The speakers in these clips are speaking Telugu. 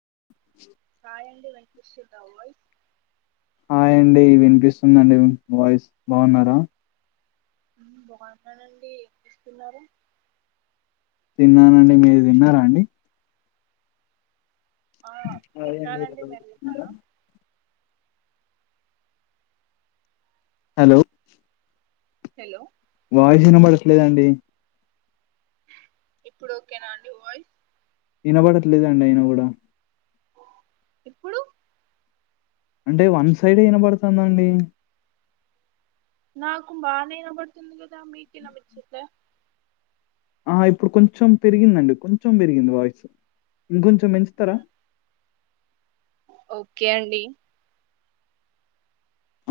అ రాయండడి వెంకష్ి ద వయస్ [inaudible] హాయ్ అండి వినిపిస్తుందండి వాయిస్ బాగున్నారా బాగున్నానండి ఏమ్ చేస్తున్నారు తిన్నానండి మీరు తిన్నారా అండి ఆ అదేండి తిన్నానండి మీరు మీరుెన్నారా తిన్నారా [inaudible] హలో హలో వాయిస్ విన పడట్లేదండి ఇప్పుడు ఓకే నా అండి వాయిస్ వినబడట్లేదండి అయిన కూడా ఇప్పుడు అంటే వన్ సైడ్ ఏ వినపడుతుందండి నాకు బానే విపడుతుంది గదా మీకు వినిపి చట్లే ఆ ఇప్పుడు కొంచెం పెరిగిందండి కొంచెం పెరిగింది వాయిస్ ఇంకొంచెం పెంచుతారా ఓకే అండి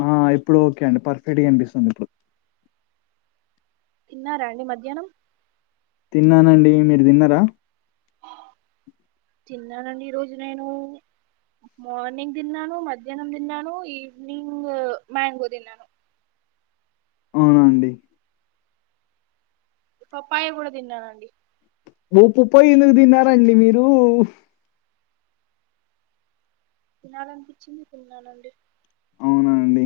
ఆ ఇప్పుడు ఓకే అండి పర్ఫెక్ట్గా వినిపిస్తుంది ఇప్పుడు తిన్నారండి మధ్యాహ్నం తిన్నానండి మీరు తిన్నార తిన్నానండి ఈరోజు నేను మార్నింగ్ తిన్నాను మధ్యాహ్నం తిన్నాను ఈవ్నింగ్ మ్యాంగో తిన్నాను అవునా అండి పప్పాయ కూడా తిన్నానండి ఓ పప్పయి ఎందుకు తిన్నారండి మీరు తినాలిఅనిపించింది తిన్నానండి అవునా అండి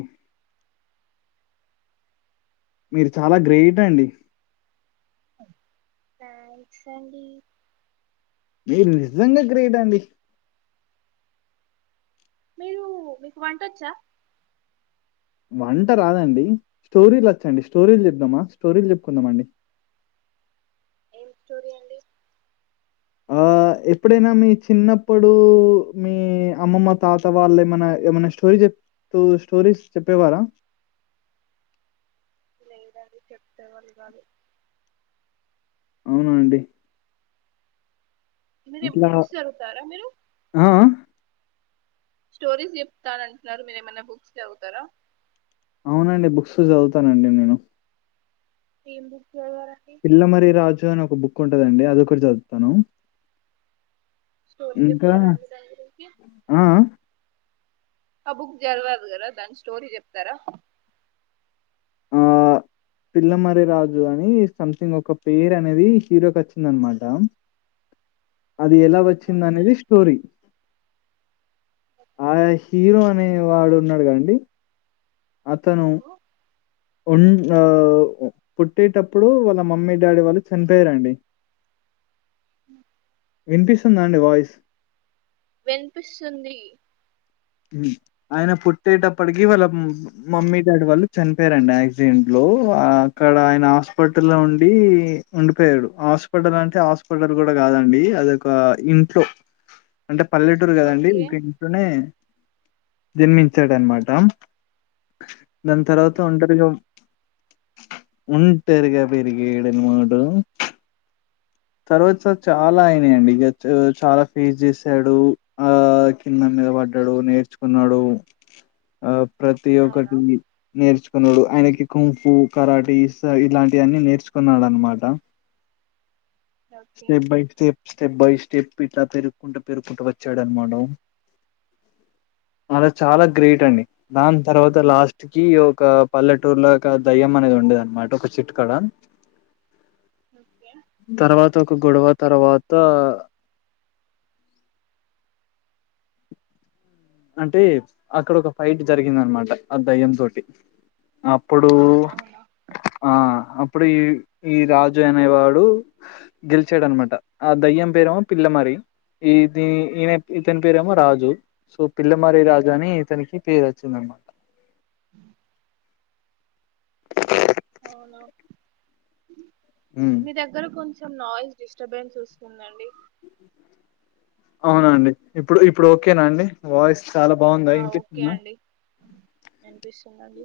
మీరు చాలా గ్రేట్ అండి థాంక్స్ అండి మీరు నిజంగా గ్రేట్ అండి మీరు మీకు వంటొచ్చా వంట రాదండి స్టోరీలు వచ్చండి స్టోరీలు చెప్దామా స్టోరీలు చెప్పుకుందామ అండి ఏం స్టోరీ అండి హాలో ఎప్పుడైనా మీ చిన్నప్పుడు మీ అమ్మమ్మ తాత వాళ్ళ ఏమన్నా ఏమన్న స్టోరీ స్టోరీస్ చెప్పేవారా లేదండి చెప్పే వాళ్ళు కాదు అవునా అండి [unintelligible] ఏందుర ఇట్లా బుక్స్ జరుగుతారా మీరు ఆ! ఆ! స్టోరీస్ చెప్తాననీ అంటున్నారు మీరు ఏమైనా బుక్స్ చదువుతారా అవునండి బుక్స్ చదువుతానండి నేను పెంబు పిల్లమరి రాజు అని ఒక బుక్ ఉంటదండి అదొకటి చదువుతాను స్టోరీ ఇంకా చెప్తారా అండి దాని గురించి ఆ ఆ బుక్ జరివరు కదా దాని స్టోరీ చెప్తారా ఆ పిల్లమరి రాజు అని సంథింగ్ ఒక పేరు అనేది హీరోకి వచ్చింది అనమాట అది ఎలా వచ్చింది ఓకే అనేది స్టోరీ ఆయా హీరో అనే వాడు ఉన్నాడు కదండి అతను అవును ఉన్ ఆ పుట్టేటప్పుడు వాళ్ళ మమ్మీ డాడీ వాళ్ళు చనిపోయారండి అ వినిపిస్తుందా అండి వాయిస్ వినిపిస్తుంది ఆయన పుట్టేటప్పటికి వాళ్ళ మమ్మీ డాడీ వాళ్ళు చనిపోయారండి యాక్సిడెంట్ లో అక్కడ ఆయన హాస్పిటల్ ఉండి ఉండిపోయడు హాస్పిటల్ అంటే హాస్పిటల్ కూడా కాదండి అది ఒక ఇంట్లో అంటే పల్లెటూరు కదండి ఓకే ఒక ఇంట్లనే జన్మించాడు అనమాట దాని తర్వాత ఓకే ఒంటరిగా ఉంటరిగా పెరిగడన్మట తర్వాత చాలా అయినాయండి ఇక చా చాలా ఫీజ్ చేసాడు ఆ కింద మీద పడ్డాడు నేర్చుకున్నాడు ఆ ప్రతి అవునా ఒక్కటి నేర్చుకున్నాడు ఆయనకి కుంపు కరాటి ఇలాంటివన్నీ నేర్చుకున్నాడు అనమాట okay step by step step by step ఇట్లా పెరుగుకుంటూ పెరుగుకుంటూ వచ్చాడనమాటా అలా చాలా గ్రేట్ అండి దాని తర్వాత లాస్ట్ కి ఒక పల్లెటూర్లకా దయ్యం అనేది ఉండేది అనమాట ఒక చేట్టు కడ ఓకే తర్వా గొడవ తర్వాత అంటే అక్కడ ఒక ఫైట్ జరిగింద అనమాట ఆ దయ్యం తోటి ఆ అప్పుడు అవునా ఆ ఆప్ అప్పుడు ఈ ఈ రాజు అనేవాడు గెలిచాడు అనమాట ఆ దయ్యం పేరేమో పిల్ల మరి ఈది ఈయన ఇతని పేరేమో రాజు సో పిల్లమరి రాజు అని ఇతనికి పేరు వచ్చింద అనమాట అ అవునా మీ దగ్గర కొంచం చెం నాయిస్ డిస్టబెన్స్ వస్తుందండి అవునాండి ఇప్పుడు ఇప్పుడు ఓకేనాండి వాయిస్ చాలా బాగుందా ఆ ఓకే ఇన్పితుంద అండి వినిపిస్తుందండి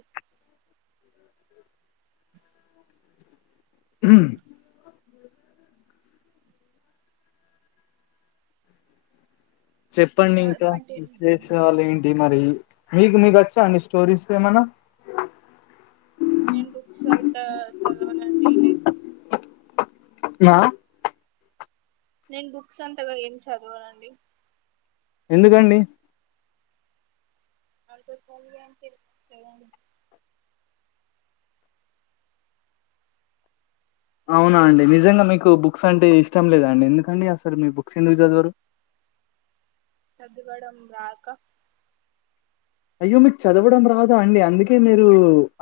హ చెప్పండి ఆ, ఇంకా కంటే విశేషాలు ఏంటి మరి మీకు మీకు వచ్చా అండి స్టోరీస్ ఏమనా నేను బుక్స్ అంతా చదవనండి లై నా నేను బుక్స్ అంతాగా ఏం చదవానండి ఎందుకండి [unintelligible] అవునా అండి నిజంగా మీకు బుక్స్ అంటే ఇష్టం లేదండి ఎందుకండి అసలు మీ బుక్స్ ఎందుకు చదవరు చదవడం రాక అయ్యో మీరు చదవడం రాదా అండి అందుకే మీరు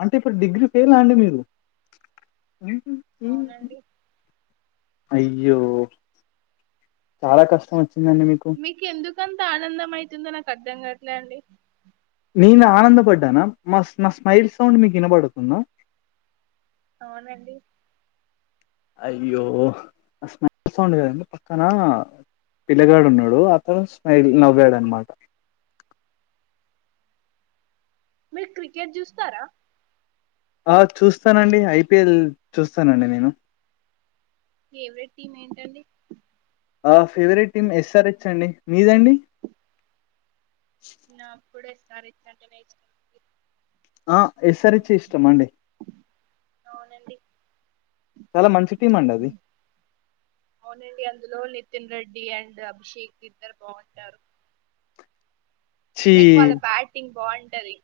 అంటే ఇప్పుడు డిగ్రీ ఫెయిల్ అండి మీరు అవునండి అయ్యో చాలా కష్టం వచ్చిందండి మీకు ఇకంత ఆనందం అయితుందో నాకు అర్థం కాట్లే అండి నేను ఆనందపడ్డానా మా నా స్మైల్ సౌండ్ మీకు వినబడుతుంద అవునండి అయ్యో అది స్మైల్ సౌండ్ కాదు అండి పక్కన పిల్లగాడు ఉన్నాడు అతను స్మైల్ నవ్వాడ అన్నమాట మీరు క్రికెట్ చూస్తారా ఆ చూస్తానండి ఐపిఎల్ చూస్తానండి నేను ఫేవరెట్ టీమ్ ఏంటండి ఆ ఫేవరెట్ టీమ్ ఎస్ఆరహెచ్ అండి మీదండి నాక్కూడా ఎస్ ఆర్ హెచ్ అంటేనే ఇష్టం ఆ ఎస్ ఆర్ హెచ్ ఇష్టమడి అవునండి చాలా మంచి టీం అండి అది అవునండి అందులో నితిన్ రెడ్డి అండ్ అభిషేక్ ఇద్దరు బాగుంటారు ఛీ! లైక్ వాళ్ళ బ్యాటింగ్ బాగుంటది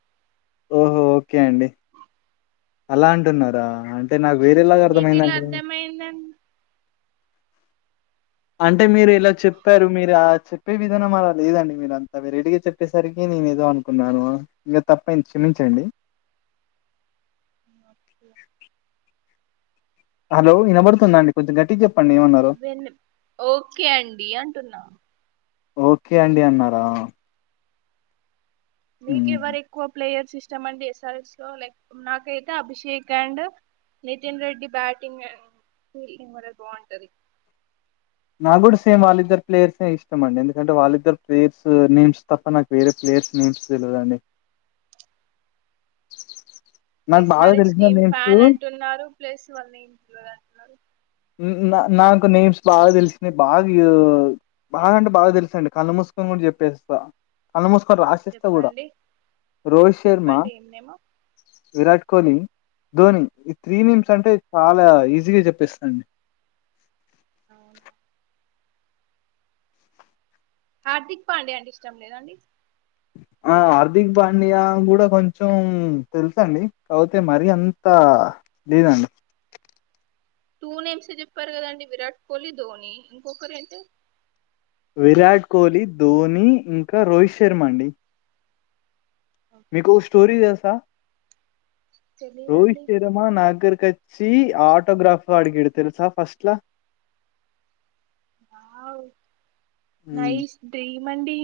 ఓహో ఓకే అండి అలా అంటున్నారా అంటే నాకు వేరేలాగా నీకు ఎలా అర్థమైందండి. అర్థమయిందండి అంటే మీరు ఇలా చెప్పారు మీరు ఆ చెప్పే విధానం అలా లేదండి మీరు అంతా వెరైటీగా చెప్పేసరికి నేను ఏదో అనుకున్నాను ఇంకా తప్పంది క్షమించండి ఓకే హలో వినబడుతుంద అండి కొంచెం గట్టి చె వెన్న ఓకే అండి అంటున్నా ఓకే అండి అన్నారా మీకు హ్మ్. ఎవరు ఎక్కువ ప్లేయర్ ఇష్టం అండి ఎస్ఆర్ఎస్ లో లైక్ నాకైతే Abhishek and Nitin Reddy batting and fielding కూడా బాగుంటది నాకు కూడా సేమ్ వాళ్ళిద్ద ప్లేయర్స్ ఇష్టం అండి ఎందుకంటే వాళ్ళిద్దరు ప్లేయర్స్ నేమ్స్ తప్ప నాకు వేరే ప్లేయర్స్ నేమ్స్ తెలవదండి నాకు ఎస్ బాగా ఆర్ హెచ్ తెలిసిన టీమ్ నేమ్స్ ఫ్యాన్ అంటున్నారు ప్లస్ వల అంటున్నారు నాకు నేమ్స్ బాగా తెలిసినాయి బాగా బాగా అంటే బాగా తెలుసండి కళ్ళు మూసుకొని చెప్పేస్తా అల్మోస్ట్ రాసిస్త కూడా చెప్పండి రోహిత్ శర్మ చెప్పండి ఏం నేమో విరాట్ కోహ్లీ ధోని ఈ త్రీ నేమ్స్ అంటే చాలా ఈజీగా చెప్పేస అండీ అవునా హార్దిక్ పాండే అండి ఇష్టం లేదండి ఆ హార్దిక్ పాండ్యా కూడా కొంచెం తెలుసు అండి ఔతే మరి అంత లేదండి టూ నేమ్స్ చెప్పారు కదండి విరాట్ కోహ్లీ, ధోని ఇంకొకరు ఏంటి విరాట్ కోహ్లీ, ధోని, ఇంకా రోహిత్ శర్మ అండి మీకు స్టోరీ తెల్సా? రోహిత్ తెలీదండి శర్మా నాగర్ కచ్చి ఆటోగ్రాఫ్ అడికిడు తెల్సా ఫస్ట్లా వావ్ హ్మ్ నైస్ డ్రీమ్ అండి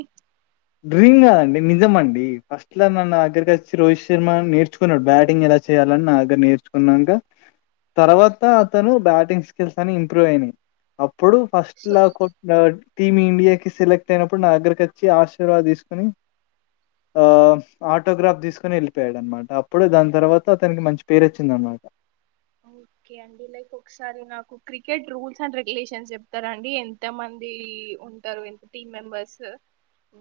డ్రీమ్ కాదండి నిజం అండి ఫస్ట్ లా నా అగ్గరికి వచ్చి రోహిత్ శర్మ నేర్చుకున్నాడు బ్యాటింగ్ ఎలా చేయాలని నా దగ్గర నేర్చుకున్నాంక తర్వాత అతను బ్యాటింగ్ స్కిల్స్ అన్ని ఇంప్రూవ్ అయినాయ్ అప్ అప్పుడు ఫస్ట్ సో లా టీమ్ ఇండియాకి సెలెక్ట్ అయినప్పుడు నా దగ్గరికి వచ్చి ఆస్ శిర్వాద్ తీసుకొని ఆ ఆటోగ్రాఫ్ తీసుకొని వెళ్ళిపోయాడు అనమాట అప్పుడు దాని తర్వాత అతనికి మంచి పేరు వచ్చింది అనమా అంట ఓకే అండి లైక్ ఒకసారి నాకు క్రికెట్ రూల్స్ అండ్ రెగ్యులేషన్స్ చెప్తారా అండి ఎంత మంది మంది ఉంటారు ఇంత team members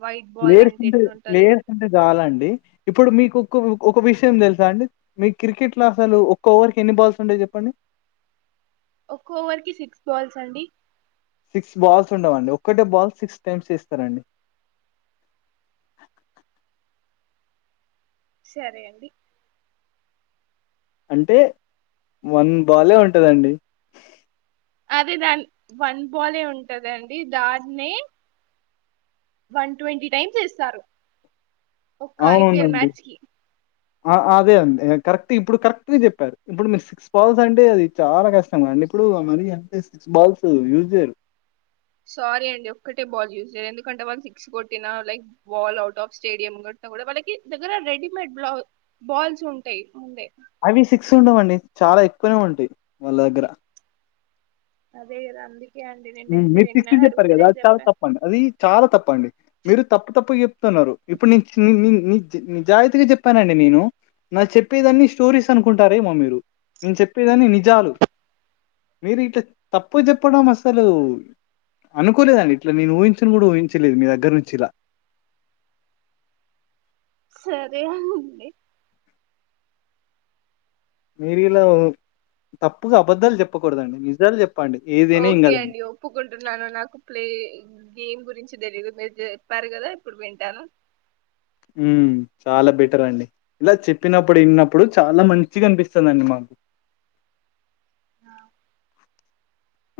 white ball players అంటే ఉంటే ఎట్లుంటది ప్లేయర్స్ ఉంటే చాలా అండి ఇప్పుడు మీకు ఒకొ ఒక విషయం తెల్సా అండి మీ క్రికెట్ లో అసలు ఒక్క ఓవర్ కి ఎన్ని బాల్స్ ఉంటాయి చెప్పండి ఒక్కో ఓవర్ కి సిక్స్ బాల్స్ అండి సిక్స్ బాల్స్ ఉండవండి ఒక్కటే బాల్ సిక్స్ టైమ్స్ వేస్తరండి సరే అండి అంటే వన్ బాలే ఉంటదండి అదే దాని వన్ బాలే ఉంటదండి దాన్నే వన్ ట్వంటీ టైమ్స్ వేస్తారు ఒక్క ఐపిఎల్ అవునండి. మ్యాచ్ కి ఆ అదే అండి కరెక్ట్ ఇప్పుడు కరెక్ట్ గా చెప్పారు ఇప్పుడు మీరు సిక్స్ బాల్స్ అంటే అది చాలా కష్టం అండ్ లిప్పుడు ఆ మనీ అంటే సిక్స్ బాల్స్ యూజ్ జేయరు. సారీ అడి ఒక్కటే బాల్ యూస్ ఎందుకంటే వాళ్ళు సిక్స్ కొట్టిన like ball out of stadium కొట్టినా కూడా వాళ్ళకి దగ్గర రెడిమేడ్ బ్లాక్ బాల్స్ ఉంటాయ్ ముందే అవి సిక్స్ ఉండవండి చాలా ఎక్కువనే ఉంటాయి్ వాళ్ళ దగ్గర అదే గదా అందు మీరు సిక్సి చెప్పారు కదా అది చాలా తప్పండి అది చాలా తప్పండి మీరు తప్పు తప్పుగా చెప్ త్తున్నారు ఇప్పుడు నేన్ నీన్ నిజాయితీగా చెప్పానండి నేను నాకు చెప్పేదాన్ని స్టోరీస్ అ అనుకుంటారేమో మీరు నేను చెప్పేదన్నీ నిజాలు మీరు ఇట్లా తప్పు చెప్పడం అసలు అనుకోలేదండి ఇట్లా నేను ఊహించని కూడా ఊహించలేదు మీ దగ్గర నుంచి ఇలా సరే అండి మీరు ఇలా తప్పుగా అబద్ధాలు చెప్పకూడదండి నిజాలు చెప్ ఓకే అండి ఒప్పుకుంటున్నాను నాకు ప్లే గేమ్ గు తెలీదు మీరు చెప్పారు గదా ఇప్పుడు వింటాను ఉ చాలా బెటర్ అండి ఇలా చెప్పినప్పుడు విన్నప్పుడు చాలా మంచి అనిపిస్తుందండి మాకు [unintelligible] ఆ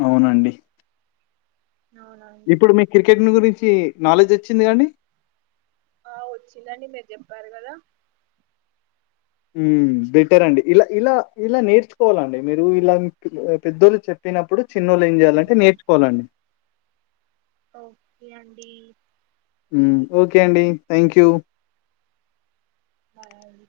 అవునండి అవునండి ఇప్పుడు మీ క్రికెట్ గురించి నాలెడ్జ్ వచ్చింది కాదండి ఆ వచ్చిందండి మీరు చెప్పారు కదా ఉ బెటర్ అండి ఇలా ఇలా ఇలా నేర్చుకోవాలండి మీరు ఇలా పెద్దోళ్లు చెప్పినప్పుడు చిన్నోళు ఏంయాలంటేర్చుకోవాలండి ఓకే అండి ఓకే అండి థ్యాంక్ యూ బాయ్ అండి